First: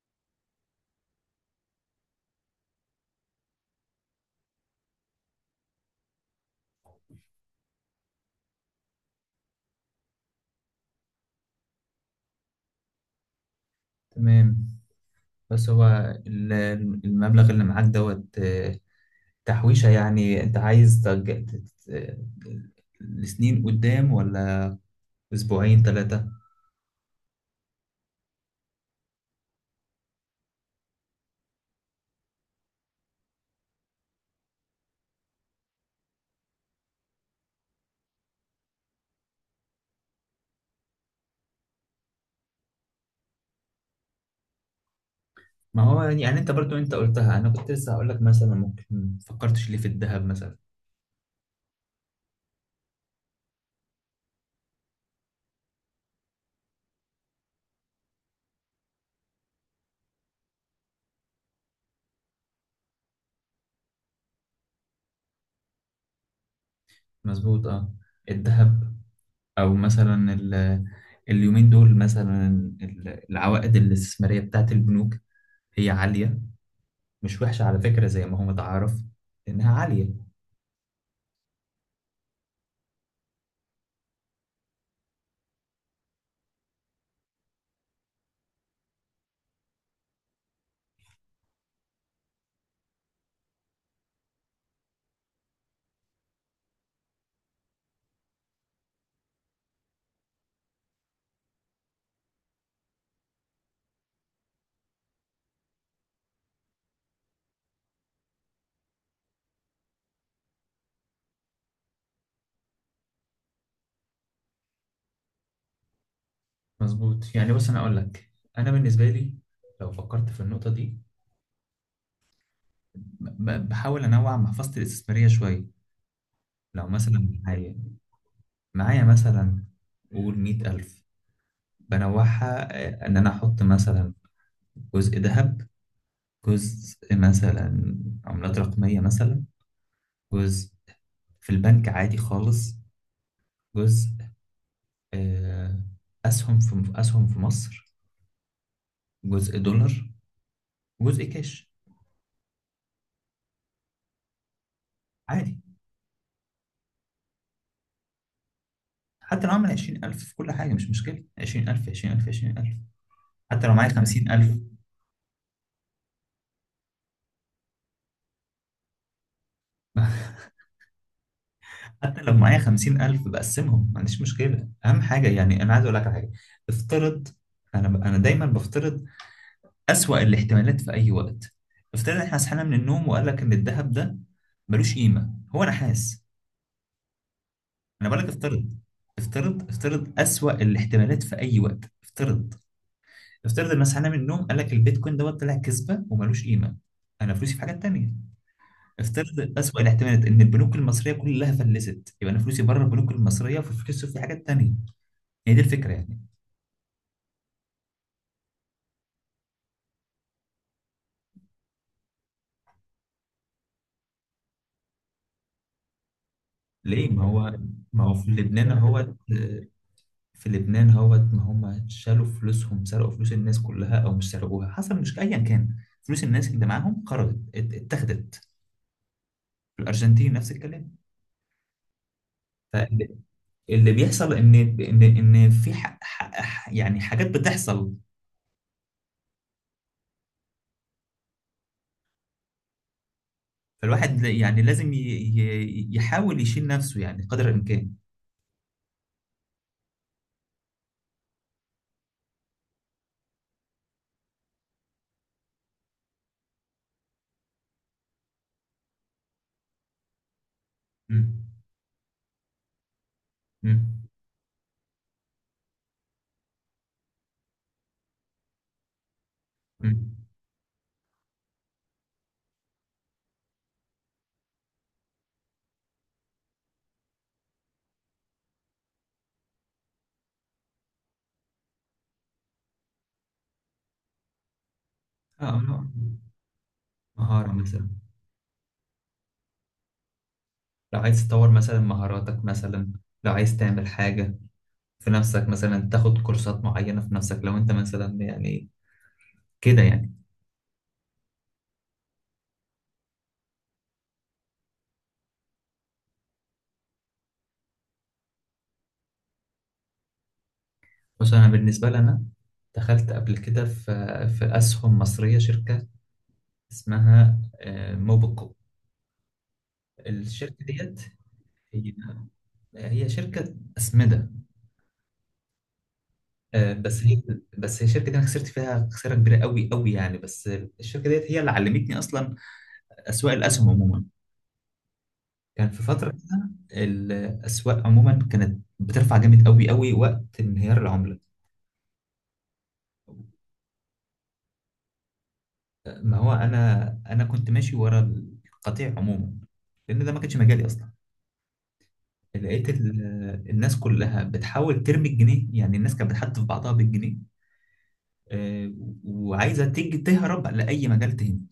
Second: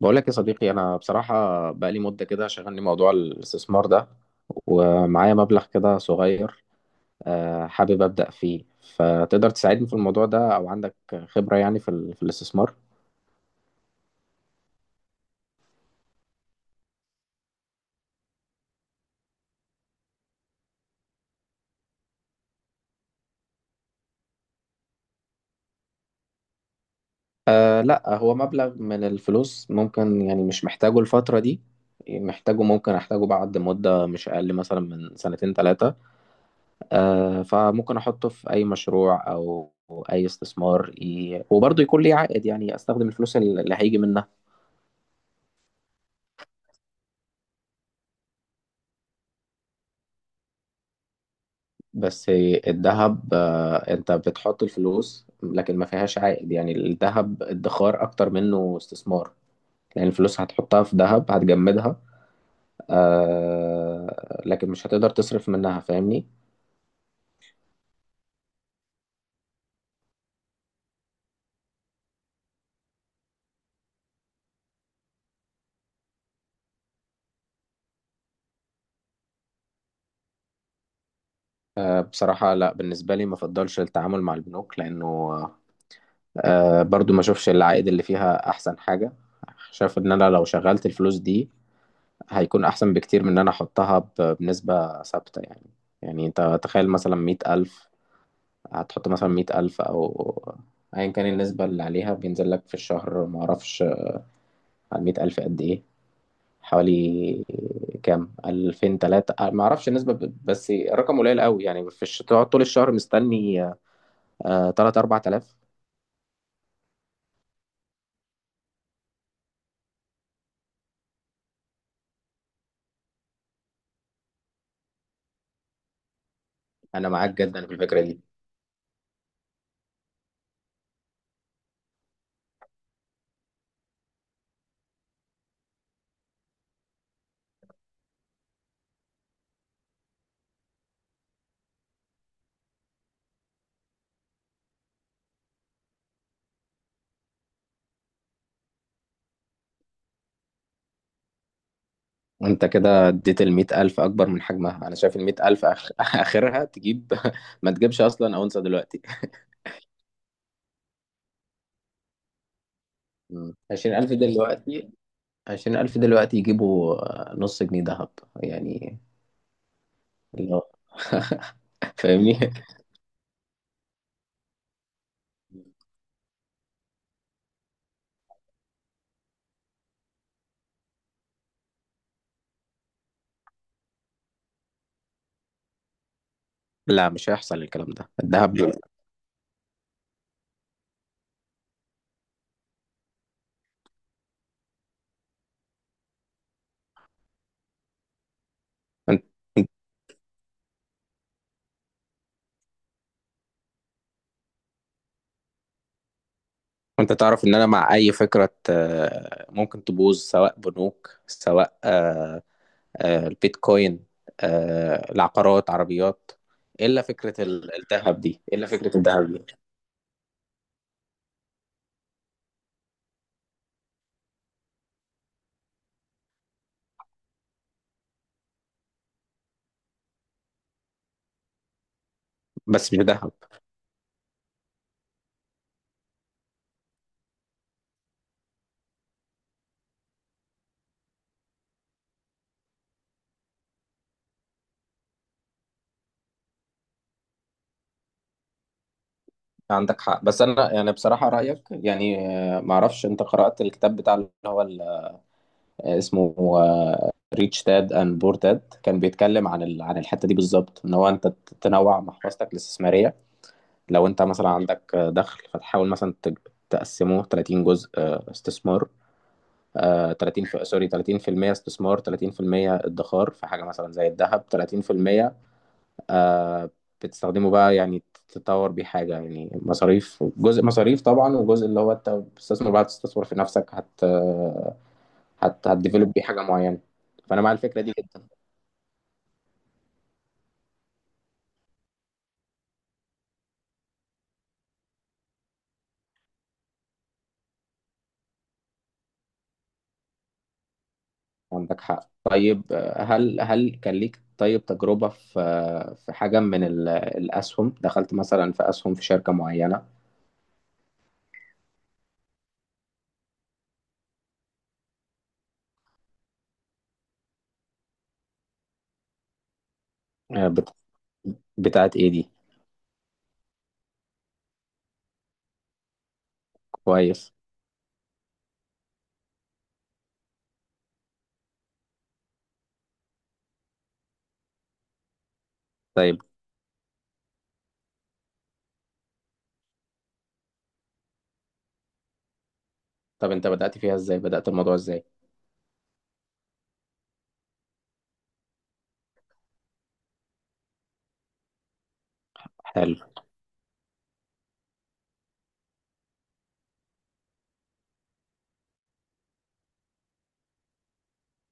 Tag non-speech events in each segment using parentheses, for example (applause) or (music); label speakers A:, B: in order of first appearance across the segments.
A: بقول لك يا صديقي، انا بصراحه بقالي مده كده شغلني موضوع الاستثمار ده، ومعايا مبلغ كده صغير، آه، حابب ابدا فيه. فتقدر تساعدني في الموضوع ده او عندك خبره يعني في الاستثمار؟
B: تمام. بس هو ال- المبلغ اللي معاك دوت تحويشة. يعني انت عايز لسنين قدام، ولا اسبوعين ثلاثة؟
A: آه لا، هو مبلغ من الفلوس، ممكن يعني مش محتاجه الفتره دي، محتاجه، ممكن احتاجه بعد مده مش اقل مثلا من سنتين ثلاثه. آه، فممكن احطه في اي مشروع او اي استثمار، وبرضه يكون ليه عائد، يعني استخدم الفلوس اللي هيجي منها.
B: ما هو يعني انت برضو انت قلتها، انا كنت لسه هقول لك مثلا: ممكن فكرتش ليه في الذهب مثلا؟
A: بس الذهب، آه، انت بتحط الفلوس لكن ما فيهاش عائد، يعني الذهب ادخار اكتر منه استثمار، لان الفلوس هتحطها في ذهب هتجمدها. آه، لكن مش هتقدر تصرف منها، فاهمني؟
B: مظبوط، اه. الذهب، او مثلا اليومين دول، مثلا العوائد الاستثمارية بتاعت البنوك هي عالية، مش وحشة على فكرة، زي ما هو متعارف انها عالية.
A: آه، بصراحة لا، بالنسبة لي ما افضلش التعامل مع البنوك، لانه آه، برضو ما اشوفش العائد اللي فيها احسن حاجة. شايف ان انا لو شغلت الفلوس دي هيكون احسن بكتير من ان انا احطها بنسبة ثابتة يعني. يعني انت تخيل مثلا مئة ألف، هتحط مثلا مية ألف أو أيا كان النسبة اللي عليها بينزل لك في الشهر، معرفش. على مية ألف قد إيه؟ حوالي كام، ألفين تلاتة؟ معرفش النسبة، بس الرقم قليل قوي يعني. في تقعد طول الشهر مستني آه، تلات أربع تلاف.
B: مظبوط. يعني بص، انا اقول لك، انا بالنسبه لي لو فكرت في النقطه دي، بحاول انوع محفظتي الاستثماريه شويه. لو
A: أنا
B: مثلا
A: معاك جدا في
B: معايا
A: الفكرة دي.
B: معايا مثلا، قول 100,000، بنوعها. إن أنا أحط مثلا جزء ذهب، جزء مثلا عملات رقمية، مثلا جزء في البنك عادي خالص، جزء آه، أسهم في مصر، جزء دولار، جزء كاش.
A: أنت كده اديت المية ألف أكبر من حجمها، أنا شايف المية
B: عادي،
A: ألف (laughs) آخرها تجيب (laughs) ما تجيبش أصلا أونصة دلوقتي.
B: حتى لو عامل 20,000 في كل حاجة مش مشكلة. 20,000، 20,000، 20,000.
A: مم.
B: حتى لو معايا
A: عشرين ألف
B: 50,000.
A: دلوقتي. عشرين ألف دلوقتي يجيبوا آه، نص جنيه دهب يعني.
B: (laughs)
A: اللي هو (laughs)
B: حتى لو معايا
A: فاهمني.
B: 50,000 بقسمهم، ما عنديش مشكلة. أهم حاجة يعني أنا عايز أقول لك على حاجة: افترض. أنا دايما بفترض أسوأ الاحتمالات في أي وقت. افترض إحنا صحينا من النوم وقال لك إن الذهب ده ملوش قيمة، هو نحاس.
A: لا مش هيحصل الكلام
B: أنا
A: ده،
B: بقول لك
A: الذهب ليه.
B: افترض. افترض، افترض أسوأ الاحتمالات في أي وقت. افترض، افترض إن صحينا من النوم قال لك البيتكوين دوت طلع كذبة وملوش قيمة. أنا فلوسي في حاجات تانية.
A: انت
B: افترض
A: انت
B: أسوأ الاحتمالات إن البنوك المصرية كلها فلست، يبقى أنا فلوسي بره البنوك المصرية وفلوسي في حاجات تانية. هي دي الفكرة يعني.
A: انت تعرف ان انا مع اي فكرة آه، ممكن تبوظ، سواء بنوك، سواء آه، آه، البيتكوين، آه، العقارات، عربيات. إيه الا
B: ليه؟ ما
A: فكرة
B: هو
A: ال-
B: ما هو
A: الذهب
B: في
A: دي، إيه الا
B: لبنان
A: فكرة
B: اهوت.
A: الذهب دي؟
B: ما هم شالوا فلوسهم، سرقوا فلوس الناس كلها، أو مش سرقوها، حصل، مش أيا كان. فلوس الناس اللي معاهم خرجت، اتاخدت. في الأرجنتين نفس الكلام.
A: بس مش ذهب.
B: فاللي بيحصل إن في يعني حاجات بتحصل. فالواحد يعني لازم يحاول يشيل نفسه يعني قدر الإمكان.
A: عندك حق، بس انا يعني بصراحة رأيك يعني، آه، ما اعرفش، انت قرأت الكتاب بتاع اللي هو اسمه ريتش داد اند بور داد؟ كان بيتكلم عن عن الحته دي بالظبط، ان هو انت
B: مم.
A: تنوع محفظتك الاستثماريه.
B: مم.
A: لو انت مثلا عندك دخل فتحاول مثلا تقسمه 30 جزء، آه، استثمار، آه،
B: مم.
A: 30 في سوري، 30% استثمار، 30% ادخار في حاجه مثلا زي الذهب، 30% آه، بتستخدمه بقى يعني، تطور بيه حاجه، يعني مصاريف، جزء مصاريف طبعا، وجزء اللي هو انت بتستثمر بقى، تستثمر في نفسك، هت
B: اه،
A: هت
B: لا.
A: هتديفلوب بيه حاجه معينه. فانا
B: مهارة
A: مع الفكره
B: مثلا.
A: دي جدا.
B: لو عايز تطور مثلا مهاراتك مثلا، لو عايز تعمل حاجة في نفسك مثلا، تاخد كورسات معينة في نفسك. لو انت مثلا يعني كده يعني.
A: عندك حق. طيب آه، هل كان ليك طيب تجربه في آه، في حاجه من الاسهم، دخلت مثلا في اسهم في شركه معينه؟
B: بس انا بالنسبة لي، انا دخلت قبل كده في اسهم مصرية، شركة اسمها موبيكو.
A: آه،
B: الشركة
A: بت-
B: ديت هي
A: بتاعت ايه دي؟
B: هي شركة أسمدة. آه، بس هي
A: كويس.
B: بس هي الشركة دي أنا خسرت فيها خسارة كبيرة قوي قوي يعني. بس الشركة ديت هي اللي علمتني أصلا أسواق الأسهم عموما. كان في فترة
A: طيب،
B: كده الأسواق عموما كانت بترفع جامد قوي قوي وقت انهيار العملة.
A: طب انت بدأت فيها ازاي، بدأت الموضوع ازاي؟
B: ما هو أنا كنت ماشي ورا القطيع عموما، لأن ده ما كانش مجالي أصلا. لقيت
A: حلو.
B: الناس كلها بتحاول ترمي الجنيه، يعني الناس كانت بتحدف بعضها بالجنيه، آه، وعايزة تيجي تهرب لأي مجال تاني.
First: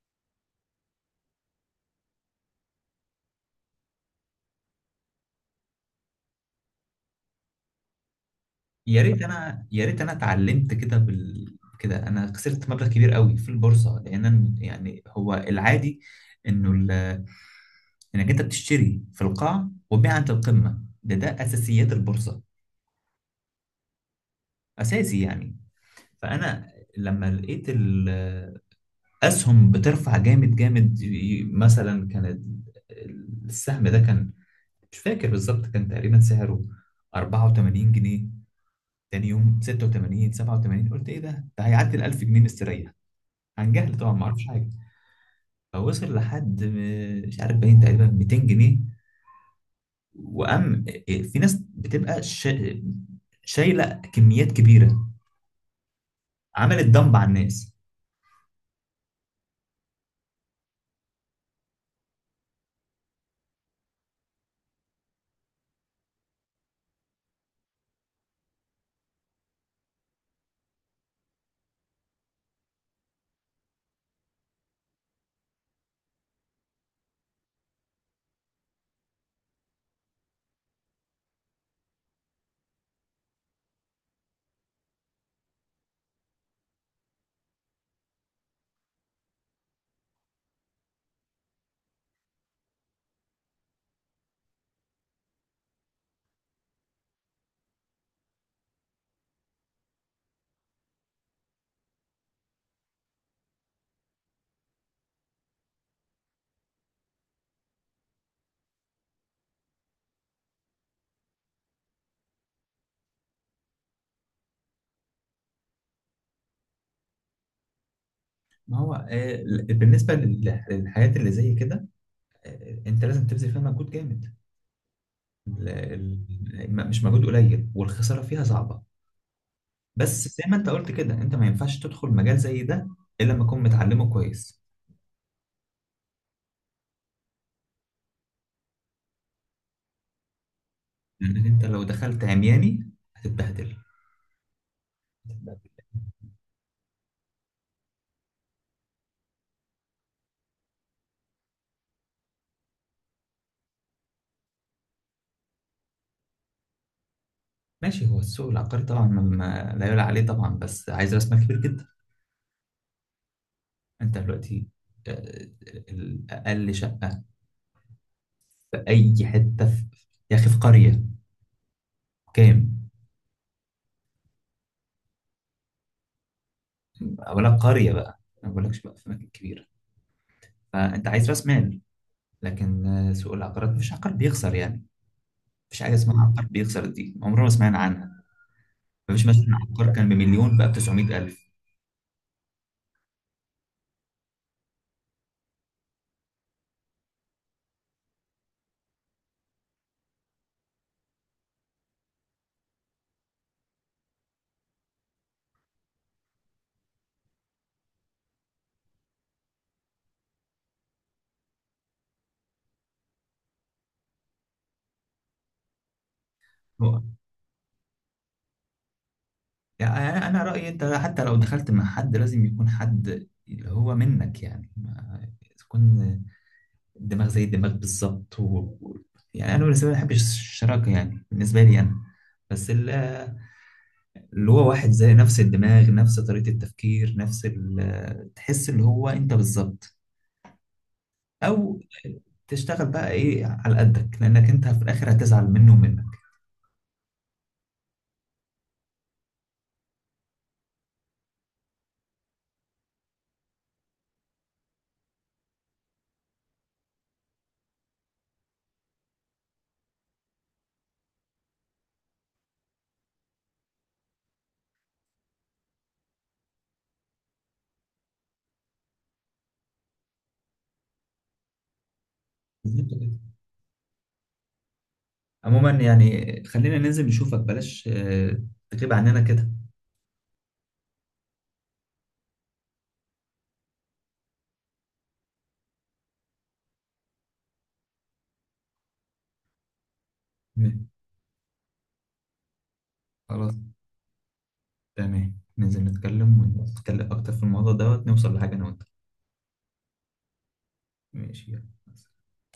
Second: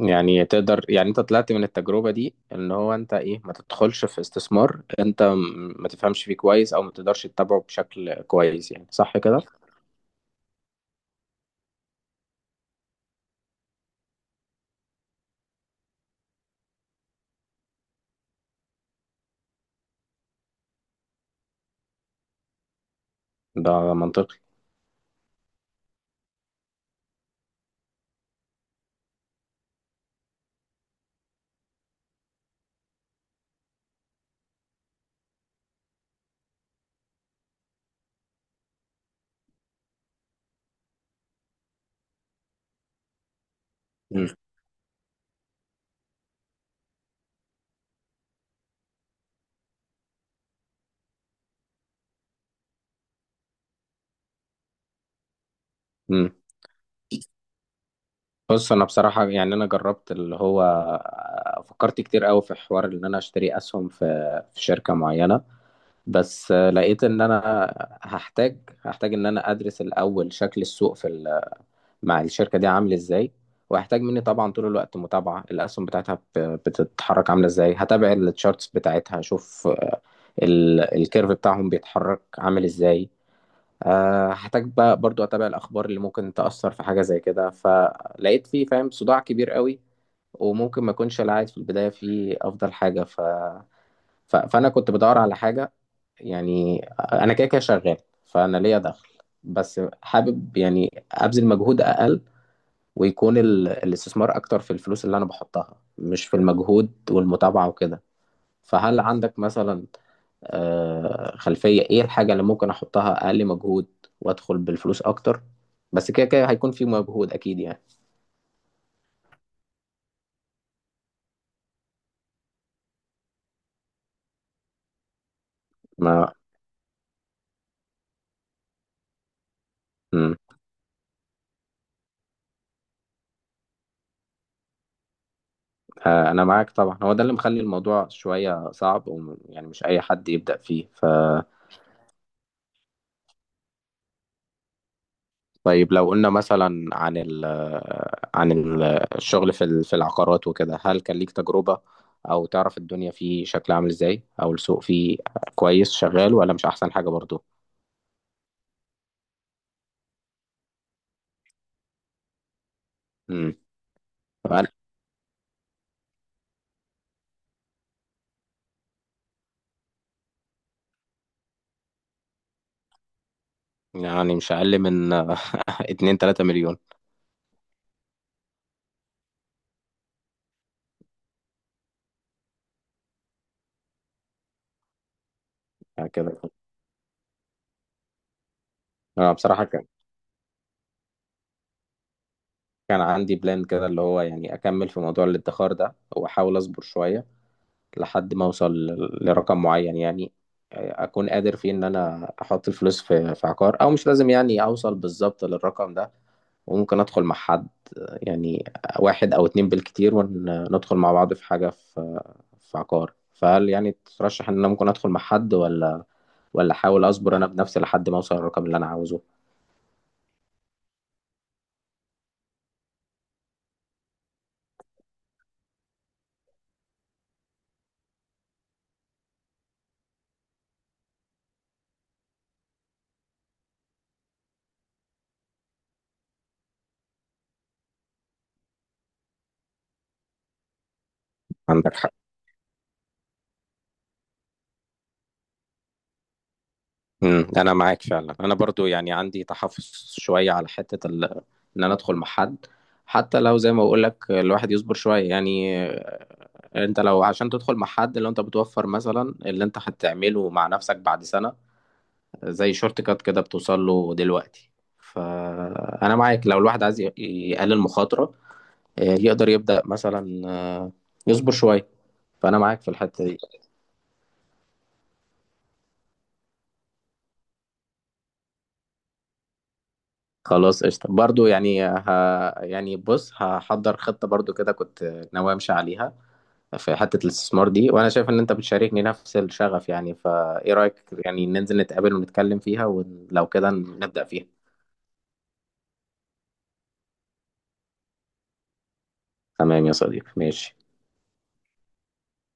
A: يعني تقدر يعني انت طلعت من التجربة دي ان هو انت ايه، ما تدخلش في استثمار انت ما تفهمش فيه كويس او ما تقدرش تتابعه بشكل كويس، يعني
B: يا
A: صح
B: ريت
A: كده؟
B: أنا يا ريت أنا اتعلمت كده. كده أنا خسرت مبلغ كبير قوي في البورصة، لأن يعني هو العادي إنه انك انت بتشتري في القاع وتبيع عند القمه. ده اساسيات البورصه،
A: ده منطقي.
B: اساسي يعني. فانا لما لقيت الاسهم بترفع جامد جامد، مثلا السهم ده كان، مش فاكر بالظبط، كان تقريبا سعره 84 جنيه. تاني يوم 86، 87. قلت: ايه ده؟ ده هيعدي ال 1000 جنيه مستريح. عن جهل طبعا، ما اعرفش حاجه. فوصل لحد مش عارف، باين تقريبا 200 جنيه. وأم، في ناس بتبقى شايلة كميات كبيرة،
A: امم.
B: عملت دمب على الناس.
A: بص انا بصراحه يعني انا جربت اللي هو آه، فكرت كتير قوي في حوار ان انا اشتري اسهم، في في شركه معينه، بس لقيت ان انا هحتاج هحتاج ان انا ادرس الاول شكل السوق في مع الشركه دي عامل ازاي، وهحتاج مني طبعا طول الوقت متابعه الاسهم بتاعتها بتتحرك عامله ازاي، هتابع التشارتس بتاعتها، اشوف الكيرف بتاعهم بيتحرك عامل ازاي، آه، هحتاج بقى برضو اتابع الاخبار اللي ممكن تاثر في حاجه زي كده، فلقيت فيه فاهم صداع كبير قوي، وممكن ما اكونش العائد في البدايه فيه افضل حاجه فانا كنت بدور على حاجه، يعني انا كده كده شغال، فانا ليا دخل، بس حابب يعني ابذل مجهود اقل، ويكون الاستثمار اكتر في الفلوس اللي انا بحطها، مش في المجهود والمتابعه وكده. فهل عندك مثلا آه، خلفية ايه الحاجة اللي ممكن احطها اقل مجهود وادخل بالفلوس اكتر؟ بس كده كده هيكون في مجهود اكيد يعني.
B: ما هو بالنسبة للحاجات اللي زي كده، أنت لازم تبذل فيها مجهود جامد. ال-
A: ما
B: مش مجهود قليل، والخسارة فيها صعبة. بس
A: مم.
B: زي ما أنت قلت كده، أنت ما ينفعش تدخل مجال زي ده إلا لما تكون متعلمه كويس.
A: آه، انا معاك طبعا، هو ده اللي مخلي الموضوع شوية صعب يعني مش اي حد يبدأ فيه. ف
B: لأنك أنت لو دخلت عمياني هتتبهدل. هتتبهدل.
A: طيب، لو قلنا مثلا عن ال عن ال- الشغل في في العقارات وكده، هل كان ليك تجربة او تعرف الدنيا فيه شكلها عامل ازاي، او السوق فيه كويس شغال ولا مش احسن حاجة برضو؟
B: ماشي. هو السوق العقاري طبعا، لا يعلى عليه طبعا. بس عايز راس مال كبير جدا.
A: امم.
B: انت دلوقتي آه، اقل شقه في اي حته يا اخي في قريه، كام؟
A: يعني مش أقل من (laughs) اتنين تلاتة مليون.
B: ولا قريه بقى، ما بقولكش بقى في اماكن كبيره. فانت عايز راس مال. لكن سوق العقارات مفيش عقار بيخسر يعني. مفيش حاجه اسمها
A: هكذا.
B: عقار بيخسر، دي عمرنا ما سمعنا عنها. مفيش
A: أنا
B: مثلا
A: بصراحة كان
B: عقار كان بمليون بقى ب 900,000.
A: كان عندي بلان كده اللي هو يعني أكمل في موضوع الادخار ده وأحاول أصبر شوية لحد ما أوصل لرقم معين يعني، أكون قادر فيه إن أنا أحط الفلوس في في عقار، أو مش لازم يعني أوصل بالظبط للرقم ده، وممكن أدخل مع حد يعني، واحد أو اتنين بالكتير، وندخل مع بعض في حاجة في في عقار. فهل يعني ترشح إن أنا ممكن أدخل مع حد، ولا
B: هو
A: أحاول أصبر أنا بنفسي لحد ما أوصل للرقم اللي أنا عاوزه؟
B: يعني أنا رايي، انت حتى لو دخلت مع حد لازم يكون حد اللي هو منك، يعني ما تكون الدماغ زي الدماغ بالظبط. و- يعني انا بالنسبه لي ما بحبش الشراكه. يعني بالنسبه لي انا، بس اللي هو واحد زي، نفس الدماغ، نفس طريقه التفكير، نفس تحس اللي هو انت بالظبط. او
A: عندك حق.
B: تشتغل بقى ايه على قدك، لانك انت في الاخر هتزعل منه ومنك.
A: امم. انا معاك فعلا، انا برضو يعني عندي تحفظ شويه على حته ان انا ادخل مع حد، حتى لو زي ما بقول لك الواحد يصبر شويه يعني، آه، انت لو عشان تدخل مع حد، لو انت بتوفر مثلا اللي انت هتعمله مع نفسك بعد سنه، زي شورت كات كده بتوصل له دلوقتي. فانا معاك لو الواحد عايز يقلل مخاطره، آه، يقدر يبدا مثلا آه، يصبر شويه، فانا معاك في
B: بالظبط كده.
A: الحته دي.
B: عموما يعني خلينا ننزل نشوفك، بلاش تغيب عننا كده.
A: خلاص قشطة، برضو يعني يعني بص، هحضر خطة برضو كده كنت ناوي امشي عليها في حتة الاستثمار دي، وانا شايف ان انت بتشاركني نفس الشغف يعني، فايه
B: تمام.
A: رأيك يعني ننزل نتقابل ونتكلم فيها، ولو
B: خلاص.
A: كده نبدأ فيها؟
B: تمام، ننزل نتكلم ونتكلم اكتر في الموضوع دوت نوصل لحاجه انا وانت.
A: تمام يا صديقي، ماشي.
B: ماشي، يلا.